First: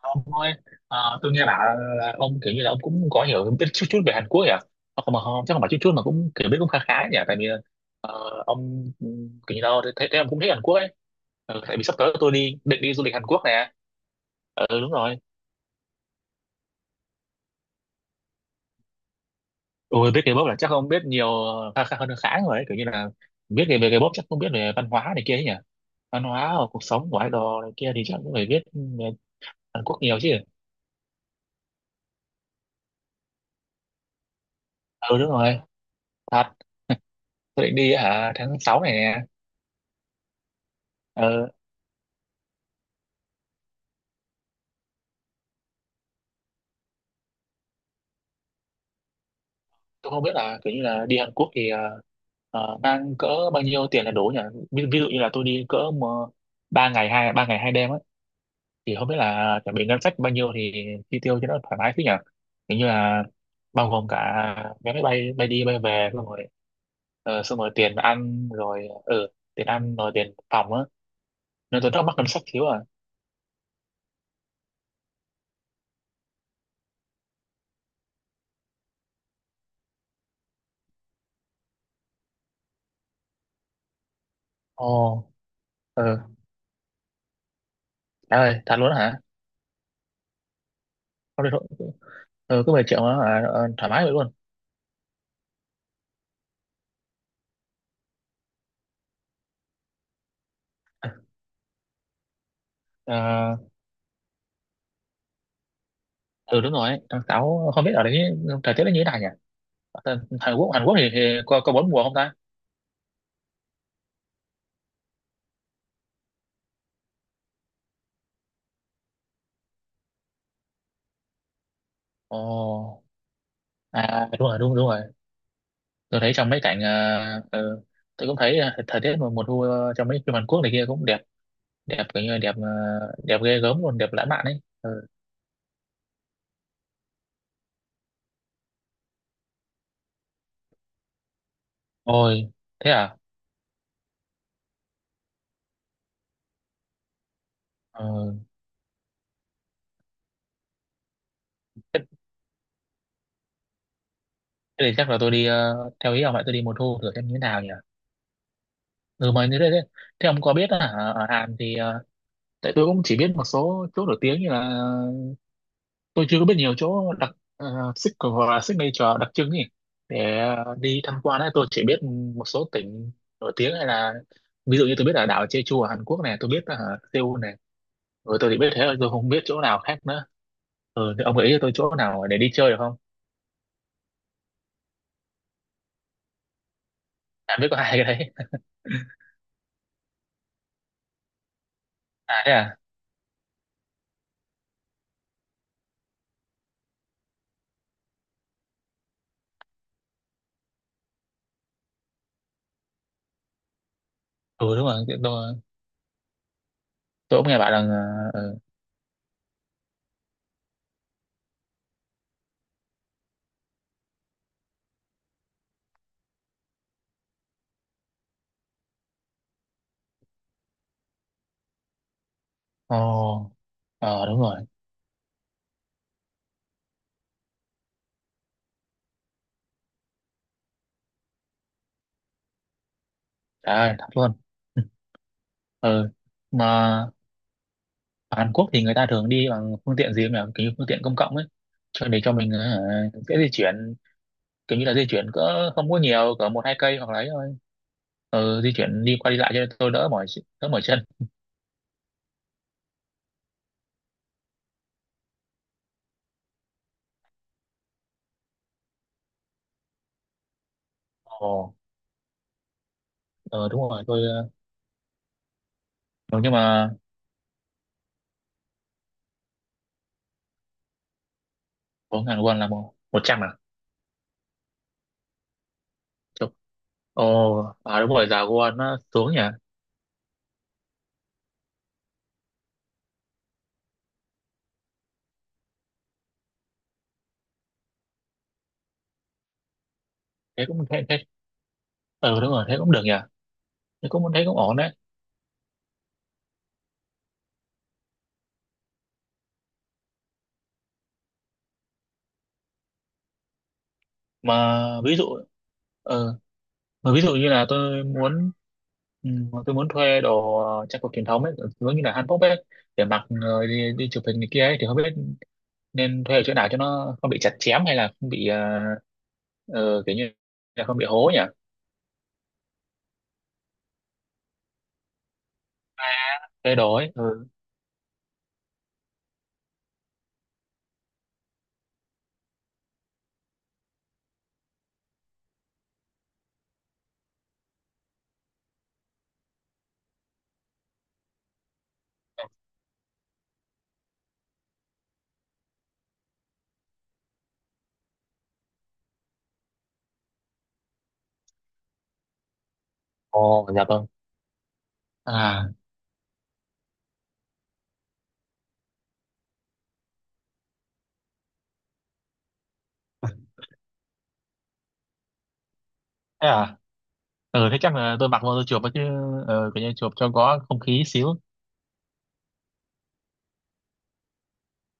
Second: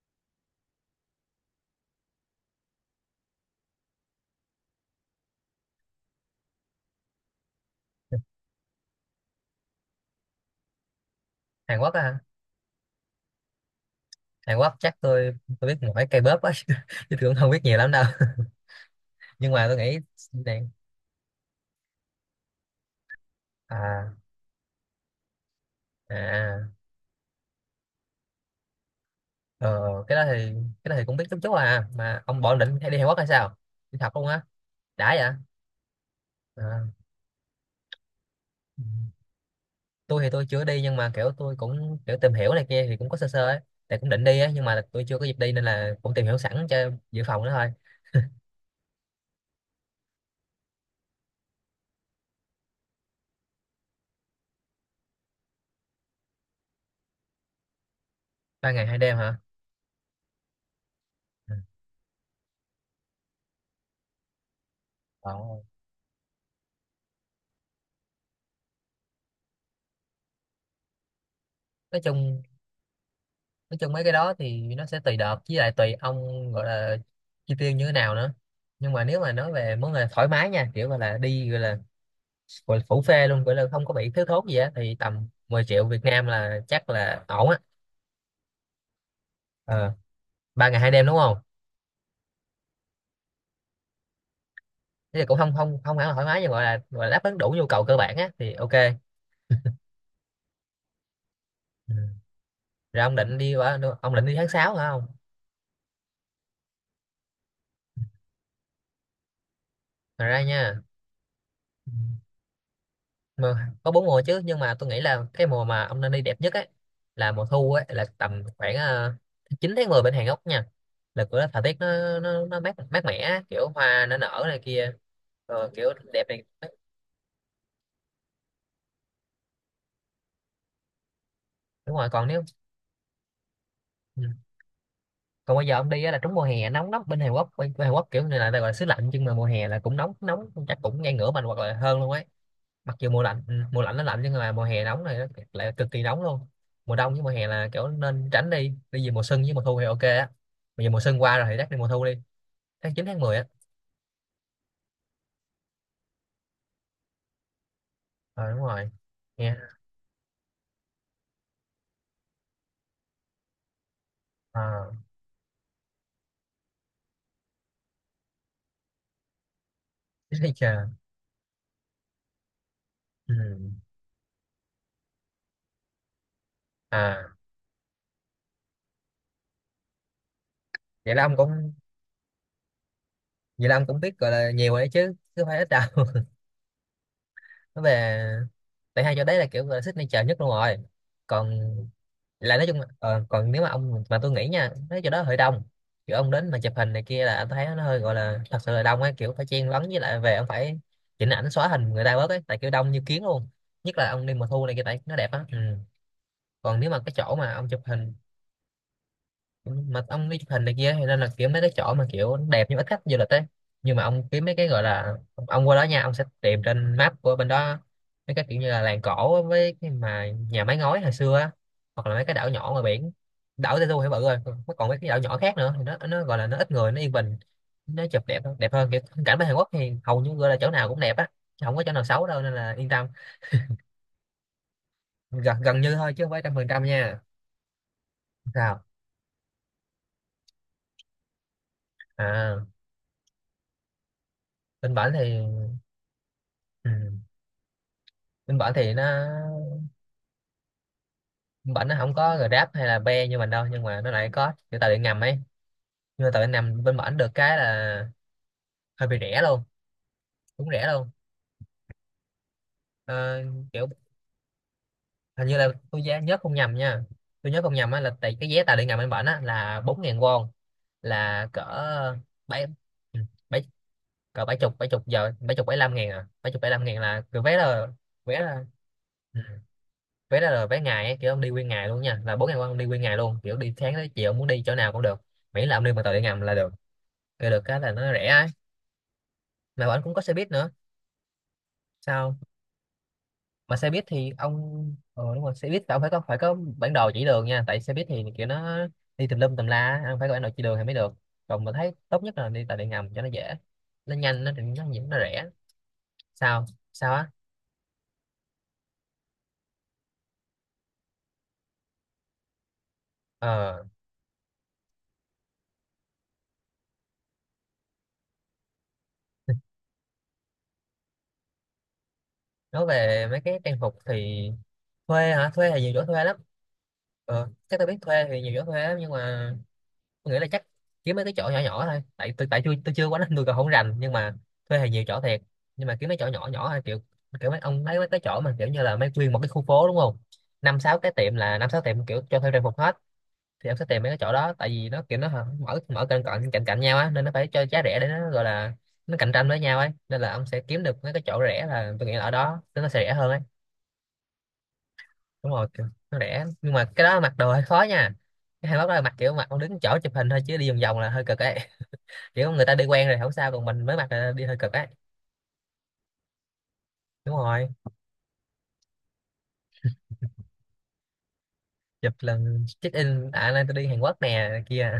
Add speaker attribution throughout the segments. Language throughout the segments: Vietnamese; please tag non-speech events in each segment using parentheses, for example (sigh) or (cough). Speaker 1: Ông ơi, tôi nghe bảo là ông kiểu như là ông cũng có hiểu biết chút chút về Hàn Quốc nhỉ? Không mà không, chắc không phải chút chút mà cũng kiểu biết cũng khá khá nhỉ. Tại vì ờ, ông ừ, kiểu như đâu thấy ông cũng thích Hàn Quốc ấy. Ừ, tại
Speaker 2: Hàn
Speaker 1: vì
Speaker 2: Quốc
Speaker 1: sắp
Speaker 2: á
Speaker 1: tới
Speaker 2: hả?
Speaker 1: tôi định đi du lịch Hàn Quốc nè.
Speaker 2: Hàn
Speaker 1: Ờ,
Speaker 2: Quốc
Speaker 1: ừ đúng
Speaker 2: chắc
Speaker 1: rồi.
Speaker 2: tôi biết mỗi K-pop á (laughs) chứ tôi cũng không biết nhiều lắm đâu (laughs) nhưng mà tôi nghĩ
Speaker 1: Ôi biết K-pop là
Speaker 2: này,
Speaker 1: chắc ông biết nhiều, khá khá hơn rồi ấy. Kiểu như là biết về về K-pop
Speaker 2: à,
Speaker 1: chắc không biết về văn hóa này kia ấy nhỉ? Văn hóa hoặc
Speaker 2: à
Speaker 1: cuộc sống của idol này kia thì chắc cũng phải biết ừ, về
Speaker 2: ờ,
Speaker 1: Hàn Quốc
Speaker 2: cái
Speaker 1: nhiều
Speaker 2: đó
Speaker 1: chứ.
Speaker 2: thì cũng biết chút chút. À mà ông bỏ định hay đi Hàn Quốc hay sao, đi học luôn á? Đã
Speaker 1: Ừ đúng
Speaker 2: vậy
Speaker 1: rồi. Thật,
Speaker 2: à.
Speaker 1: tôi định đi hả tháng 6 này nè.
Speaker 2: Tôi thì tôi chưa đi nhưng mà kiểu
Speaker 1: Ừ,
Speaker 2: tôi cũng kiểu tìm hiểu này kia thì cũng có sơ sơ ấy, tại cũng định đi á, nhưng mà tôi chưa có dịp đi nên là cũng tìm hiểu sẵn cho dự phòng đó thôi.
Speaker 1: tôi không biết là kiểu như là đi Hàn Quốc thì mang cỡ bao nhiêu tiền là đủ nhỉ, ví dụ như là tôi đi cỡ mà ba ngày hai đêm ấy
Speaker 2: Ba ngày
Speaker 1: thì
Speaker 2: hai
Speaker 1: không biết
Speaker 2: đêm hả?
Speaker 1: là chuẩn bị ngân sách bao nhiêu thì chi tiêu cho
Speaker 2: Ừ.
Speaker 1: nó thoải mái thế nhỉ. Kiểu như là bao gồm cả vé máy bay
Speaker 2: Ờ.
Speaker 1: bay đi bay về xong rồi, xong rồi tiền ăn rồi tiền ăn rồi tiền phòng á, nên tôi
Speaker 2: nói
Speaker 1: rất mắc ngân
Speaker 2: chung
Speaker 1: sách thiếu à.
Speaker 2: nói chung mấy cái đó thì nó sẽ tùy đợt, với lại tùy ông gọi là chi tiêu như thế nào nữa, nhưng mà nếu mà nói về món là thoải mái nha, kiểu gọi là đi, gọi là phủ phê luôn, gọi là không có bị thiếu thốn gì á, thì
Speaker 1: Ồ,
Speaker 2: tầm 10 triệu Việt
Speaker 1: ừ,
Speaker 2: Nam là chắc là ổn á.
Speaker 1: trời ơi thật luôn đó hả.
Speaker 2: ờ, Ba ngày hai đêm đúng không?
Speaker 1: Không được. Ừ, cứ 10 triệu đó hả? Ờ, thoải mái vậy
Speaker 2: Thế thì cũng không không không hẳn là thoải mái, nhưng gọi là đáp ứng đủ nhu cầu cơ bản á thì ok. Ừ. Rồi ông định đi
Speaker 1: luôn.
Speaker 2: qua, ông định đi tháng 6 hả không?
Speaker 1: Ừ đúng rồi, tháng sáu không biết ở đấy thời tiết nó như thế nào nhỉ. Ở
Speaker 2: Thật ra nha,
Speaker 1: Hàn Quốc thì có bốn mùa không ta.
Speaker 2: mà có bốn mùa chứ, nhưng mà tôi nghĩ là cái mùa mà ông nên đi đẹp nhất ấy là mùa thu ấy, là tầm khoảng 9 tháng 10 bên Hàn Quốc nha, là cửa thời tiết nó mát
Speaker 1: Ồ,
Speaker 2: mát mẻ á, kiểu hoa nó
Speaker 1: à đúng
Speaker 2: nở này
Speaker 1: rồi, đúng đúng
Speaker 2: kia,
Speaker 1: rồi.
Speaker 2: rồi kiểu
Speaker 1: Tôi
Speaker 2: đẹp
Speaker 1: thấy
Speaker 2: này.
Speaker 1: trong mấy cảnh ừ, tôi cũng thấy ờ, thời tiết mùa mùa thu ờ, trong mấy phim Hàn Quốc này kia cũng đẹp.
Speaker 2: Đúng rồi.
Speaker 1: Kiểu
Speaker 2: Còn
Speaker 1: như là
Speaker 2: nếu,
Speaker 1: đẹp đẹp ghê gớm luôn, đẹp
Speaker 2: ừ.
Speaker 1: lãng mạn ấy ừ.
Speaker 2: Còn bây giờ ông đi á là trúng mùa hè, nóng lắm bên Hàn Quốc. Bên Hàn Quốc kiểu này là gọi là xứ lạnh nhưng mà mùa hè là cũng nóng, nóng chắc cũng ngang ngửa mình hoặc là hơn luôn ấy.
Speaker 1: Ôi thế
Speaker 2: Mặc dù
Speaker 1: à.
Speaker 2: mùa lạnh, mùa lạnh nó lạnh, nhưng mà mùa hè nóng này nó lại cực kỳ nóng luôn. Mùa đông với mùa hè là kiểu nên
Speaker 1: Ừ.
Speaker 2: tránh đi, đi về mùa xuân với mùa thu thì ok á. Bây giờ mùa xuân qua rồi thì chắc đi mùa
Speaker 1: thế
Speaker 2: thu đi, tháng chín tháng mười á.
Speaker 1: Thế thì chắc là tôi đi theo ý ông lại tôi đi mùa thu thử xem như thế nào nhỉ.
Speaker 2: Ờ đúng rồi.
Speaker 1: Ừ, mà
Speaker 2: Nghe
Speaker 1: thế ông có biết là ở ở Hàn thì ờ, tại tôi cũng chỉ biết một số chỗ nổi tiếng như
Speaker 2: ờ.
Speaker 1: là, tôi chưa có biết nhiều chỗ đặc signature hoặc là signature đặc trưng nhỉ,
Speaker 2: (laughs) Biết
Speaker 1: để
Speaker 2: đi chờ.
Speaker 1: đi tham quan ấy. Tôi chỉ biết một số tỉnh
Speaker 2: Ừ.
Speaker 1: nổi tiếng, hay là ví dụ như tôi biết là đảo Jeju ở Hàn Quốc này, tôi biết là
Speaker 2: À,
Speaker 1: Seoul này, rồi tôi chỉ biết thế thôi, tôi không biết chỗ nào khác nữa. Ừ,
Speaker 2: vậy là
Speaker 1: thì
Speaker 2: ông
Speaker 1: ông gợi ý cho tôi
Speaker 2: cũng
Speaker 1: chỗ nào để đi chơi được không.
Speaker 2: vậy là ông cũng biết gọi là nhiều rồi đấy chứ, chứ không phải ít đâu.
Speaker 1: À biết có
Speaker 2: Nó
Speaker 1: hai cái
Speaker 2: về,
Speaker 1: đấy.
Speaker 2: tại hai chỗ đấy là kiểu là signature nhất luôn rồi. Còn
Speaker 1: (laughs) à thế
Speaker 2: lại nói
Speaker 1: à.
Speaker 2: chung là, còn nếu mà ông mà, tôi nghĩ nha, mấy chỗ đó hơi đông, kiểu ông đến mà chụp hình này kia là anh thấy nó hơi gọi là thật sự là đông ấy, kiểu phải chen lấn, với lại về ông phải chỉnh ảnh xóa hình người ta bớt ấy, tại kiểu đông như kiến luôn, nhất là ông đi mùa thu này
Speaker 1: Ừ
Speaker 2: kia
Speaker 1: đúng
Speaker 2: tại
Speaker 1: rồi,
Speaker 2: nó đẹp á. Ừ. Còn nếu mà cái chỗ
Speaker 1: tôi cũng
Speaker 2: mà
Speaker 1: nghe
Speaker 2: ông
Speaker 1: bạn
Speaker 2: chụp
Speaker 1: rằng
Speaker 2: hình,
Speaker 1: ờ, ừ.
Speaker 2: mà ông đi chụp hình này kia, thì nên là kiểu mấy cái chỗ mà kiểu đẹp nhưng ít khách du lịch ấy. Nhưng mà ông kiếm mấy cái gọi là ông qua đó nha, ông sẽ tìm trên map của bên đó mấy cái kiểu như là làng cổ á, với cái mà nhà mái ngói hồi xưa á, hoặc là mấy cái đảo nhỏ ngoài biển.
Speaker 1: Ồ,
Speaker 2: Đảo Jeju thì bự
Speaker 1: ờ
Speaker 2: rồi,
Speaker 1: đúng rồi,
Speaker 2: còn còn mấy cái đảo nhỏ khác nữa thì nó gọi là nó ít người, nó yên bình, nó chụp đẹp hơn. Kiểu phong cảnh bên Hàn Quốc thì hầu như gọi là chỗ nào cũng đẹp á, chứ không có chỗ nào xấu đâu nên là yên tâm.
Speaker 1: trời ơi thật luôn. (laughs)
Speaker 2: Gần gần như
Speaker 1: ừ
Speaker 2: thôi chứ không phải trăm phần trăm
Speaker 1: mà
Speaker 2: nha.
Speaker 1: ở Hàn Quốc thì
Speaker 2: Sao?
Speaker 1: người ta thường đi bằng phương tiện gì mà kiểu như phương tiện công cộng ấy, cho để cho mình ờ,
Speaker 2: À,
Speaker 1: dễ di chuyển. Kiểu như là
Speaker 2: bên
Speaker 1: di
Speaker 2: bản
Speaker 1: chuyển
Speaker 2: thì
Speaker 1: cỡ không có nhiều, cỡ một hai
Speaker 2: ừ.
Speaker 1: cây hoặc là ấy thôi,
Speaker 2: bên
Speaker 1: ờ, di
Speaker 2: bản thì
Speaker 1: chuyển
Speaker 2: nó
Speaker 1: đi qua đi lại cho tôi đỡ mỏi đỡ mỏi chân.
Speaker 2: bển nó không có Grab hay là Be như mình đâu, nhưng mà nó lại có kiểu tàu điện ngầm ấy. Nhưng mà tàu điện ngầm bên bển được cái là hơi bị rẻ luôn, cũng rẻ luôn.
Speaker 1: Ồ,
Speaker 2: Ờ,
Speaker 1: ờ, đúng
Speaker 2: kiểu
Speaker 1: rồi tôi ờ,
Speaker 2: hình như là tôi giá nhớ
Speaker 1: ừ, nhưng
Speaker 2: không nhầm
Speaker 1: mà
Speaker 2: nha, tôi nhớ không nhầm á, là tại cái vé tàu điện ngầm bên bển á là bốn ngàn won, là cỡ
Speaker 1: bốn ngàn won
Speaker 2: bảy,
Speaker 1: là một
Speaker 2: ừ,
Speaker 1: một trăm à.
Speaker 2: bảy, cỡ bảy chục, bảy chục giờ, bảy chục bảy lăm ngàn à, bảy
Speaker 1: Chục.
Speaker 2: chục bảy lăm ngàn là
Speaker 1: Ồ
Speaker 2: cái vé là.
Speaker 1: à đúng rồi, giá
Speaker 2: vé là
Speaker 1: won nó xuống nhỉ.
Speaker 2: ừ, Vé đó là vé ngày ấy, kiểu ông đi nguyên ngày luôn nha, là bốn ngàn won ông đi nguyên ngày luôn, kiểu đi sáng tới chiều muốn đi chỗ nào cũng được, miễn là ông đi bằng tàu điện ngầm là được. Rồi được cái là nó rẻ ấy, mà bọn anh cũng có xe buýt
Speaker 1: Thế
Speaker 2: nữa.
Speaker 1: cũng thế thế
Speaker 2: Sao?
Speaker 1: Ờ đúng rồi thế cũng được nhỉ.
Speaker 2: Mà xe buýt thì
Speaker 1: Thế
Speaker 2: ông,
Speaker 1: cũng Ổn đấy.
Speaker 2: ờ đúng rồi, xe buýt là ông phải có, phải có bản đồ chỉ đường nha, tại xe buýt thì kiểu nó đi tùm lum tùm la, ông phải có bản đồ chỉ đường thì mới được. Còn mà thấy tốt nhất là đi tàu điện ngầm cho nó dễ, nó nhanh,
Speaker 1: mà ví
Speaker 2: nó
Speaker 1: dụ
Speaker 2: rẻ. Sao?
Speaker 1: Mà
Speaker 2: Sao
Speaker 1: ví
Speaker 2: á?
Speaker 1: dụ như là tôi muốn ừ, tôi muốn thuê đồ ờ, trang phục truyền thống ấy, giống như là hanbok ấy, để mặc rồi
Speaker 2: Ờ,
Speaker 1: đi đi chụp hình này kia ấy, thì không biết nên thuê ở chỗ nào cho nó không bị chặt chém, hay là không bị ờ, kiểu như là không bị hố nhỉ?
Speaker 2: nói về mấy cái trang phục thì, thuê hả? Thuê thì nhiều chỗ thuê lắm.
Speaker 1: Thuê đồ ấy. Ừ.
Speaker 2: Ờ chắc tôi biết thuê thì nhiều chỗ thuê lắm, nhưng mà tôi nghĩ là chắc kiếm mấy cái chỗ nhỏ nhỏ thôi, tại tôi chưa quá nên tôi còn không rành, nhưng mà thuê thì nhiều chỗ thiệt, nhưng mà kiếm mấy chỗ nhỏ nhỏ thôi, kiểu kiểu mấy ông lấy mấy cái chỗ mà kiểu như là mấy nguyên một cái khu phố đúng không, năm sáu cái tiệm là năm sáu tiệm kiểu cho thuê trang phục hết, thì em sẽ tìm mấy cái chỗ đó, tại vì nó kiểu nó mở, cạnh cạnh cạnh cạnh nhau á, nên nó phải cho giá rẻ để nó gọi là nó cạnh tranh với nhau ấy, nên là ông sẽ kiếm được mấy cái chỗ rẻ, là tôi nghĩ là ở đó nên nó sẽ rẻ hơn ấy.
Speaker 1: Ồ, dạ vâng.
Speaker 2: Đúng rồi,
Speaker 1: À,
Speaker 2: kiểu nó rẻ nhưng mà cái đó mặc đồ hơi khó nha, cái hai mốt đó là mặc, kiểu mặc ông đứng chỗ chụp hình thôi chứ đi vòng vòng là hơi cực ấy, kiểu người ta đi quen rồi không sao, còn mình mới mặc là đi hơi cực ấy.
Speaker 1: thế à?
Speaker 2: Đúng rồi,
Speaker 1: Ừ, thế chắc là tôi mặc vô tôi chụp ấy chứ, kiểu như chụp cho có không khí xíu.
Speaker 2: chụp lần check in, à nay tôi đi Hàn Quốc nè này kia.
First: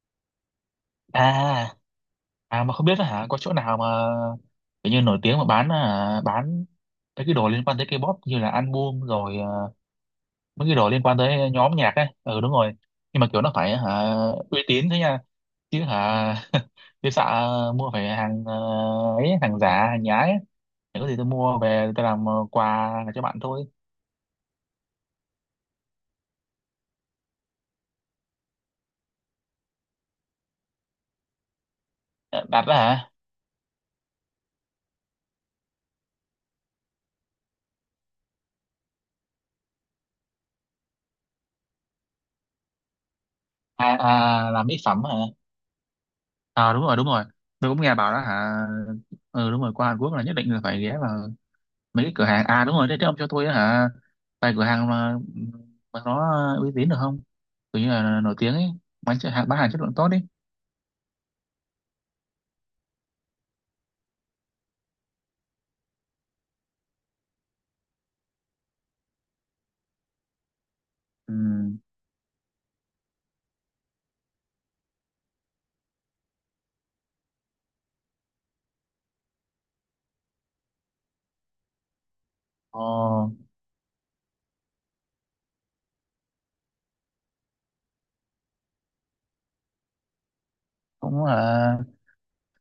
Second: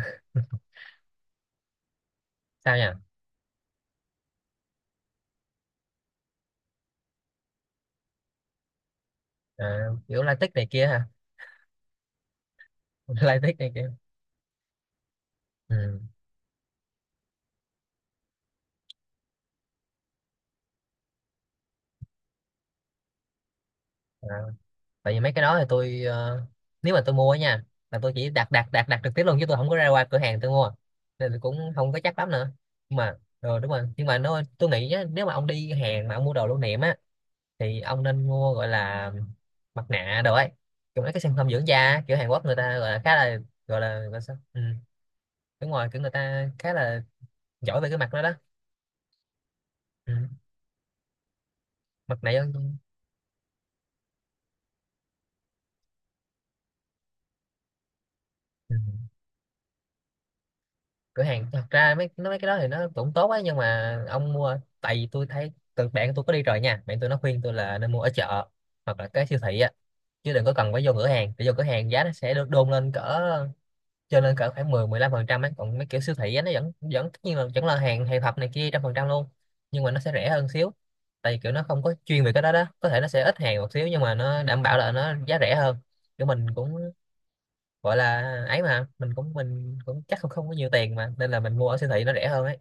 Speaker 1: À, à mà
Speaker 2: Sao nhỉ?
Speaker 1: không biết là hả có chỗ nào mà kiểu như nổi tiếng mà bán à, bán mấy cái đồ liên quan tới K-pop như là album rồi
Speaker 2: À, kiểu latex này
Speaker 1: mấy cái
Speaker 2: kia
Speaker 1: đồ liên
Speaker 2: hả?
Speaker 1: quan tới nhóm nhạc ấy, ừ đúng rồi. Nhưng
Speaker 2: (laughs)
Speaker 1: mà kiểu nó
Speaker 2: Latex này
Speaker 1: phải
Speaker 2: kia.
Speaker 1: hả uy tín thế nha, chứ
Speaker 2: Ừ.
Speaker 1: hả (laughs) chứ sợ mua phải hàng ờ, ấy hàng giả hàng nhái ấy. Để có gì tôi mua về tôi làm quà cho bạn thôi.
Speaker 2: À, tại vì mấy cái đó thì tôi, ờ, nếu mà tôi mua á nha, là tôi chỉ đặt, đặt đặt đặt trực tiếp luôn chứ tôi không có ra qua cửa hàng tôi mua, nên tôi cũng không có chắc lắm
Speaker 1: Ờ,
Speaker 2: nữa.
Speaker 1: đặt đó
Speaker 2: Nhưng
Speaker 1: hả.
Speaker 2: mà ờ đúng rồi, nhưng mà nó tôi nghĩ á, nếu mà ông đi Hàn mà ông mua đồ lưu niệm á, thì ông nên mua gọi là mặt nạ đồ ấy, kiểu mấy cái sản phẩm dưỡng da á, kiểu Hàn Quốc người ta gọi là khá là, gọi
Speaker 1: À,
Speaker 2: là sao,
Speaker 1: à
Speaker 2: ừ.
Speaker 1: làm mỹ phẩm hả.
Speaker 2: Đúng rồi, kiểu người ta khá
Speaker 1: À đúng rồi
Speaker 2: là
Speaker 1: tôi
Speaker 2: giỏi
Speaker 1: cũng
Speaker 2: về
Speaker 1: nghe
Speaker 2: cái mặt
Speaker 1: bảo đó
Speaker 2: đó đó.
Speaker 1: hả. Ừ đúng rồi, qua Hàn
Speaker 2: Ừ.
Speaker 1: Quốc là nhất định là phải ghé vào mấy cái
Speaker 2: Mặt
Speaker 1: cửa
Speaker 2: nạ
Speaker 1: hàng. À đúng
Speaker 2: dưỡng-.
Speaker 1: rồi thế ông cho tôi á hả vài cửa hàng mà nó uy tín được không, kiểu như là nổi tiếng ấy,
Speaker 2: Ừ.
Speaker 1: bán hàng chất lượng tốt đi.
Speaker 2: Cửa hàng thật ra mấy nó mấy cái đó thì nó cũng tốt ấy, nhưng mà ông mua, tại vì tôi thấy từ bạn tôi có đi rồi nha, bạn tôi nó khuyên tôi là nên mua ở chợ hoặc là cái siêu thị á, chứ đừng có cần phải vô cửa hàng,
Speaker 1: Ừ.
Speaker 2: để vô cửa hàng giá nó sẽ được đôn lên cỡ, cho nên cỡ khoảng mười, mười lăm phần trăm ấy. Còn mấy kiểu siêu thị á, nó vẫn vẫn tất nhiên là vẫn là hàng, hàng thật này kia trăm phần trăm luôn, nhưng mà nó sẽ rẻ hơn xíu, tại vì kiểu nó không có chuyên về cái đó đó,
Speaker 1: Ờ,
Speaker 2: có thể nó sẽ ít hàng một xíu nhưng mà nó đảm bảo là nó giá rẻ hơn. Kiểu mình cũng gọi là ấy, mà mình cũng chắc không không có nhiều tiền mà,
Speaker 1: cũng
Speaker 2: nên là mình mua ở
Speaker 1: là
Speaker 2: siêu thị nó rẻ hơn ấy.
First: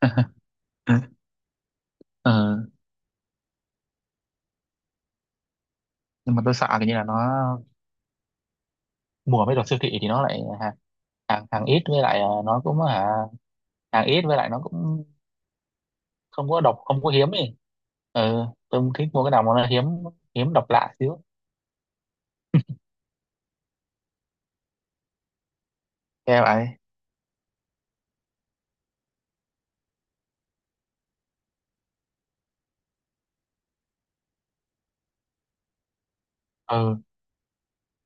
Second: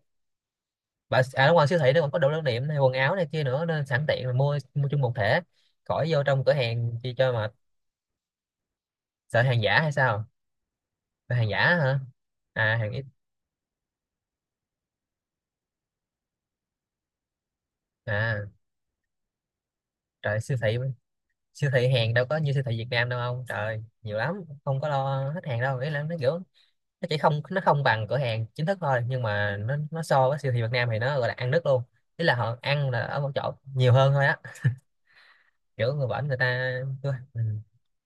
Speaker 1: (laughs)
Speaker 2: Và à, đúng rồi, siêu thị nó còn có đồ lưu
Speaker 1: ờ,
Speaker 2: niệm này, quần áo này kia nữa, nên sẵn tiện là mua mua chung một thể, khỏi vô
Speaker 1: nhưng mà
Speaker 2: trong cửa
Speaker 1: tôi sợ cái
Speaker 2: hàng
Speaker 1: như là
Speaker 2: chi
Speaker 1: nó
Speaker 2: cho mà. Sợ
Speaker 1: mua mấy
Speaker 2: hàng
Speaker 1: đồ
Speaker 2: giả
Speaker 1: siêu
Speaker 2: hay
Speaker 1: thị thì nó
Speaker 2: sao?
Speaker 1: lại hàng
Speaker 2: Sợ hàng giả
Speaker 1: hàng ít,
Speaker 2: hả?
Speaker 1: với lại ờ, nó
Speaker 2: À
Speaker 1: cũng
Speaker 2: hàng ít.
Speaker 1: hả hàng ít, với lại nó cũng không có độc không có hiếm ấy.
Speaker 2: À
Speaker 1: Ừ, tôi cũng thích mua cái nào mà nó hiếm,
Speaker 2: trời
Speaker 1: hiếm
Speaker 2: siêu
Speaker 1: độc
Speaker 2: thị,
Speaker 1: lạ xíu.
Speaker 2: siêu thị hàng đâu có như siêu thị Việt Nam đâu ông trời, nhiều lắm, không có lo hết hàng đâu. Ý là nó kiểu
Speaker 1: Nghe vậy.
Speaker 2: chỉ không, nó không bằng cửa hàng chính thức thôi, nhưng mà nó so với siêu thị Việt Nam thì Nó gọi là ăn đứt luôn. Ý là họ ăn là ở một chỗ nhiều hơn thôi á, kiểu người bển người ta
Speaker 1: Ừ,
Speaker 2: ừ.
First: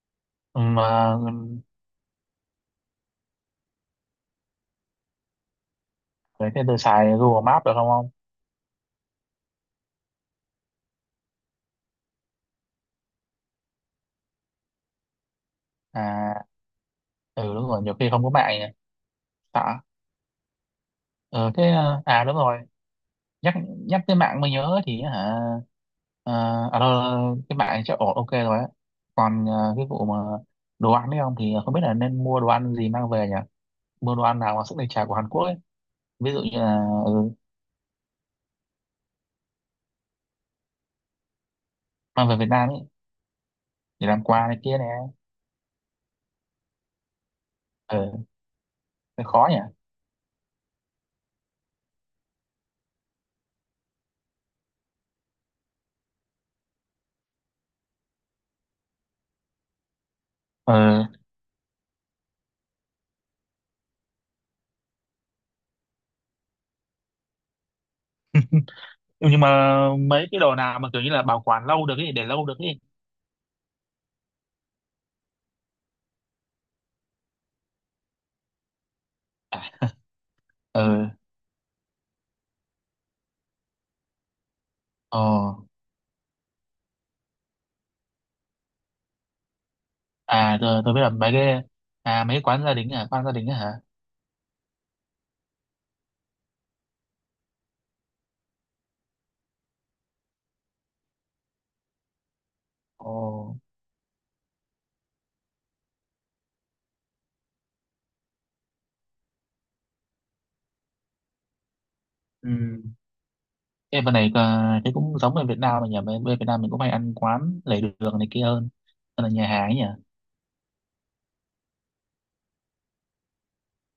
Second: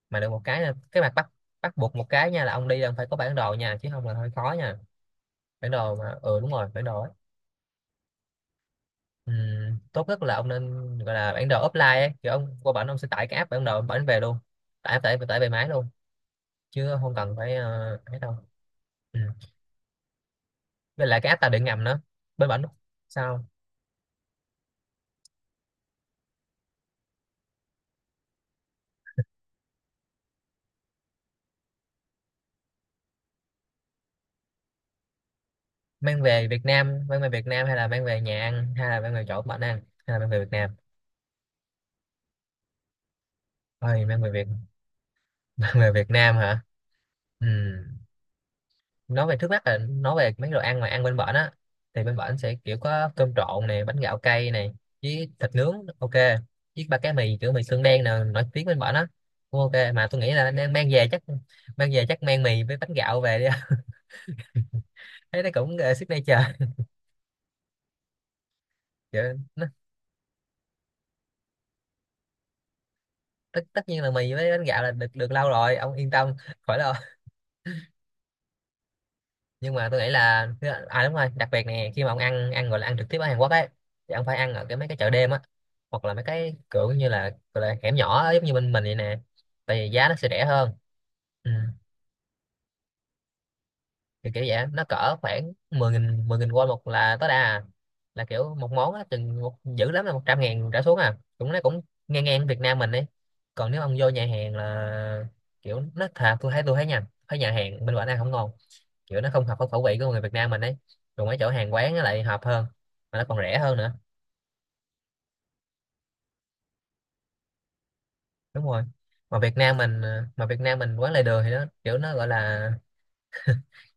Speaker 2: Mà được một cái là
Speaker 1: mà
Speaker 2: cái mặt bắt, bắt buộc một cái nha là ông đi là ông phải có bản đồ nha, chứ không là hơi khó nha. Bản đồ, mà ừ
Speaker 1: thế
Speaker 2: đúng
Speaker 1: thì
Speaker 2: rồi,
Speaker 1: tôi
Speaker 2: bản đồ
Speaker 1: xài
Speaker 2: ấy.
Speaker 1: Google Maps được không không.
Speaker 2: Ừ. Tốt nhất là ông nên gọi là bản đồ offline ấy. Kiểu ông qua bển ông sẽ tải cái app bản đồ ông bển về luôn, tải tải tải về máy luôn,
Speaker 1: À,
Speaker 2: chứ không cần
Speaker 1: ừ
Speaker 2: phải
Speaker 1: đúng rồi, nhiều khi
Speaker 2: ấy
Speaker 1: không có
Speaker 2: đâu.
Speaker 1: mạng nhỉ.
Speaker 2: Ừ.
Speaker 1: Sợ.
Speaker 2: Với lại cái áp tàu
Speaker 1: Ừ
Speaker 2: điện
Speaker 1: thế
Speaker 2: ngầm nữa,
Speaker 1: à đúng
Speaker 2: bên
Speaker 1: rồi,
Speaker 2: bển. Sao?
Speaker 1: nhắc nhắc tới mạng mới nhớ thì hả ờ, à đâu, cái mạng này chắc ổn ok rồi á. Còn ờ, cái vụ mà đồ ăn đấy không, thì không biết là nên mua đồ ăn gì mang về nhỉ, mua đồ ăn nào mà sức đề chả của Hàn Quốc ấy,
Speaker 2: Mang
Speaker 1: ví dụ
Speaker 2: về
Speaker 1: như
Speaker 2: Việt
Speaker 1: là
Speaker 2: Nam? Mang về
Speaker 1: ừ,
Speaker 2: Việt Nam hay là mang về nhà ăn hay là mang về chỗ bạn ăn, hay là mang về Việt Nam?
Speaker 1: mang về Việt Nam ấy,
Speaker 2: Thôi
Speaker 1: để
Speaker 2: mang
Speaker 1: làm
Speaker 2: về Việt,
Speaker 1: quà này kia nè.
Speaker 2: (laughs) mang về Việt Nam hả. Ừ.
Speaker 1: Ờ cái
Speaker 2: Nói về
Speaker 1: khó
Speaker 2: trước
Speaker 1: nhỉ.
Speaker 2: mắt là nói về mấy đồ ăn mà ăn bên bển á, thì bên bển sẽ kiểu có cơm trộn này, bánh gạo cay này, với thịt nướng, ok, với ba cái mì kiểu mì xương đen nè, nổi tiếng bên bển á, cũng ok. Mà tôi nghĩ là nên mang
Speaker 1: Ờ,
Speaker 2: về chắc, mang về chắc mang mì với bánh gạo về đi. (laughs) Thấy nó cũng signature. Kiểu
Speaker 1: ừ, nhưng
Speaker 2: nó
Speaker 1: mà mấy cái đồ nào mà kiểu như là bảo quản lâu được ấy, để lâu được ấy.
Speaker 2: tất tất nhiên là mì với bánh gạo là được được lâu rồi, ông yên tâm, khỏi lo. Nhưng mà
Speaker 1: À,
Speaker 2: tôi nghĩ là, à
Speaker 1: ờ,
Speaker 2: đúng rồi, đặc biệt nè, khi mà ông ăn ăn gọi là ăn trực tiếp ở Hàn Quốc ấy, thì ông phải ăn ở cái mấy cái chợ
Speaker 1: ờ
Speaker 2: đêm á, hoặc là mấy cái kiểu như là, gọi là hẻm nhỏ á, giống như bên mình vậy nè, tại vì giá nó sẽ rẻ
Speaker 1: à
Speaker 2: hơn.
Speaker 1: tôi biết là mấy
Speaker 2: Ừ.
Speaker 1: cái, à mấy cái quán gia đình, à quán gia đình á hả.
Speaker 2: Kiểu vậy nó cỡ khoảng 10 nghìn, 10 nghìn won một là tối đa à. Là kiểu một món á chừng một, dữ lắm là 100 ngàn trở xuống à, cũng nó cũng ngang ngang Việt Nam mình đi.
Speaker 1: Ồ.
Speaker 2: Còn nếu ông vô nhà hàng là kiểu nó thà, tôi thấy nha, thấy nhà hàng bên ngoài ăn không ngon, kiểu nó không hợp với khẩu vị của người Việt Nam mình ấy, còn mấy chỗ hàng quán nó lại hợp hơn,
Speaker 1: Ừ.
Speaker 2: mà nó còn rẻ hơn nữa.
Speaker 1: Em bên này ờ, cái cũng giống ở Việt Nam mà nhỉ? Bên Bên Việt Nam mình cũng hay ăn quán lề đường này kia
Speaker 2: Đúng
Speaker 1: hơn.
Speaker 2: rồi,
Speaker 1: Hơn là nhà hàng ấy nhỉ?
Speaker 2: Mà Việt Nam mình quán lề đường thì nó kiểu nó gọi là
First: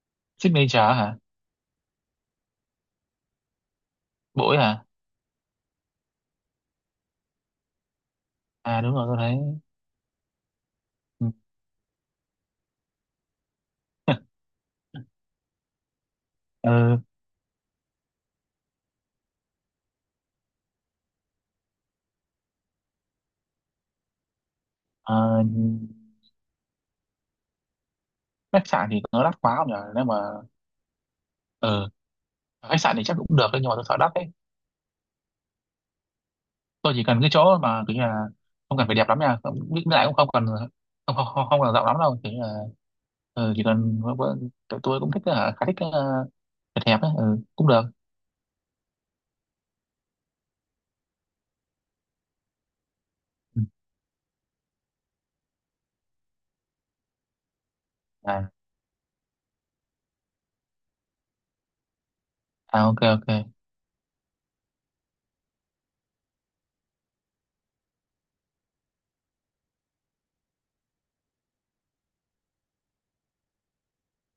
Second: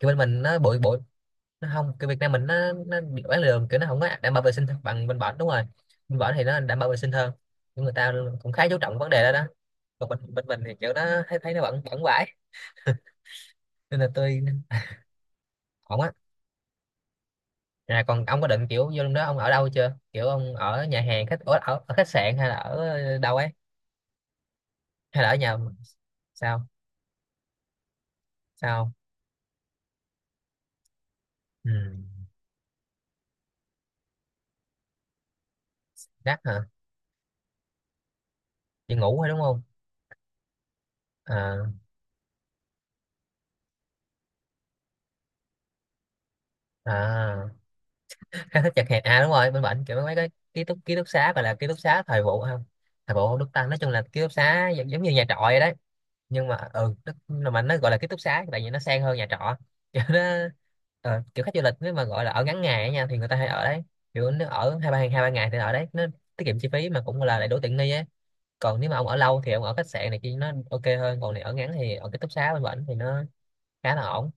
Speaker 2: kiểu bên mình nó bụi
Speaker 1: Signature
Speaker 2: bụi,
Speaker 1: hả?
Speaker 2: nó không, cái Việt Nam mình nó bị bán lường, kiểu nó không có đảm bảo vệ
Speaker 1: Bỗi
Speaker 2: sinh
Speaker 1: hả?
Speaker 2: bằng bên bển, đúng rồi. Bên bển thì nó đảm bảo vệ sinh hơn, nhưng người ta cũng khá chú
Speaker 1: À đúng
Speaker 2: trọng
Speaker 1: rồi
Speaker 2: vấn
Speaker 1: tôi
Speaker 2: đề đó đó.
Speaker 1: thấy.
Speaker 2: Còn bên bên mình thì kiểu nó thấy, thấy nó bẩn bẩn vãi, nên là tôi
Speaker 1: (laughs)
Speaker 2: ổn á.
Speaker 1: Ừ.
Speaker 2: À, còn ông có định kiểu vô lúc đó ông ở đâu chưa, kiểu ông ở nhà hàng khách, ở khách sạn hay là ở đâu ấy,
Speaker 1: Ờ,
Speaker 2: hay là ở
Speaker 1: ờ,
Speaker 2: nhà? Sao?
Speaker 1: Khách sạn
Speaker 2: Sao?
Speaker 1: thì nó đắt quá không nhỉ? Nếu mà
Speaker 2: Ừ.
Speaker 1: ờ, khách sạn thì chắc cũng được đấy, nhưng mà tôi sợ đắt đấy.
Speaker 2: Đắt hả?
Speaker 1: Tôi chỉ cần cái chỗ mà kiểu như là không cần
Speaker 2: Chị
Speaker 1: phải đẹp
Speaker 2: ngủ
Speaker 1: lắm
Speaker 2: thôi
Speaker 1: nha.
Speaker 2: đúng
Speaker 1: Không-
Speaker 2: không?
Speaker 1: Với lại cũng không cần, không
Speaker 2: À.
Speaker 1: cần rộng lắm đâu. Kiểu như là ờ, chỉ cần tụi tôi cũng thích ờ, khá thích đẹp đẹp ấy, ừ,
Speaker 2: À
Speaker 1: cũng được.
Speaker 2: khá thích chật hẹp, à đúng rồi, bên bệnh kiểu mấy cái ký túc xá gọi là ký túc xá thời vụ không, thời vụ Đức
Speaker 1: Ừ.
Speaker 2: Tăng, nói chung là ký túc xá giống như nhà trọ vậy đấy, nhưng mà ừ nó, mà nó gọi là ký túc xá
Speaker 1: À,
Speaker 2: tại vì nó sang hơn nhà trọ. (laughs) Kiểu nó kiểu khách du lịch nếu mà gọi là ở ngắn ngày á
Speaker 1: à ok
Speaker 2: nha thì người
Speaker 1: ok.
Speaker 2: ta hay ở đấy. Kiểu nếu ở 2 3 ngày thì ở đấy nó tiết kiệm chi phí mà cũng là lại đủ tiện nghi ấy. Còn nếu mà ông ở lâu thì ông ở khách sạn này kia nó ok hơn, còn này ở ngắn thì ở ký túc xá bên bệnh thì nó khá là ổn.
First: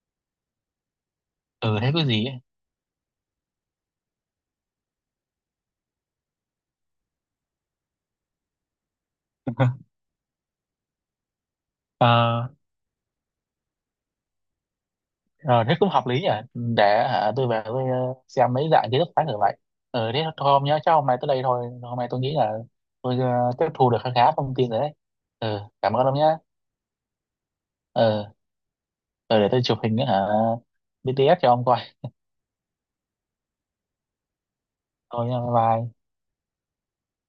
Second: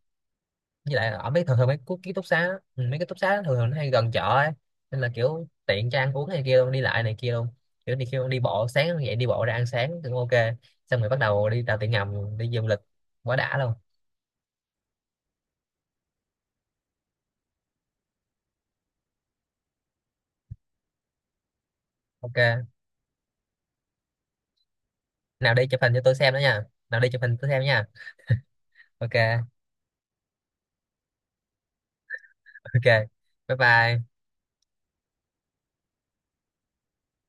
Speaker 2: Với lại là ở mấy thường thường mấy
Speaker 1: Ừ thế
Speaker 2: ký
Speaker 1: cái
Speaker 2: ký túc
Speaker 1: gì ấy.
Speaker 2: xá á, ừ, mấy cái túc xá á, thường thường nó hay gần chợ ấy, nên là kiểu tiện cho ăn uống này kia luôn, đi lại này kia luôn, kiểu đi kêu đi bộ sáng dậy đi bộ ra ăn
Speaker 1: (laughs)
Speaker 2: sáng cũng ok, xong rồi bắt đầu đi tàu điện ngầm
Speaker 1: Ờ,
Speaker 2: đi du lịch, quá đã luôn.
Speaker 1: rồi thế cũng hợp lý nhỉ. Để hả, tôi về tôi ờ, xem mấy dạng kiến thức khác thử vậy. Ừ, thế thôi hôm chắc hôm nay tới đây thôi, hôm nay tôi nghĩ là
Speaker 2: Ok.
Speaker 1: tôi tiếp thu được khá khá thông tin rồi đấy.
Speaker 2: Nào
Speaker 1: Ừ,
Speaker 2: đi chụp hình
Speaker 1: cảm
Speaker 2: cho
Speaker 1: ơn
Speaker 2: tôi
Speaker 1: ông
Speaker 2: xem
Speaker 1: nhé.
Speaker 2: nữa nha, nào đi chụp hình tôi xem nha.
Speaker 1: ừ, ừ,
Speaker 2: Ok.
Speaker 1: để tôi chụp hình nữa hả BTS cho ông coi.
Speaker 2: (laughs) Ok, bye bye.
Speaker 1: Thôi nha, bye bye.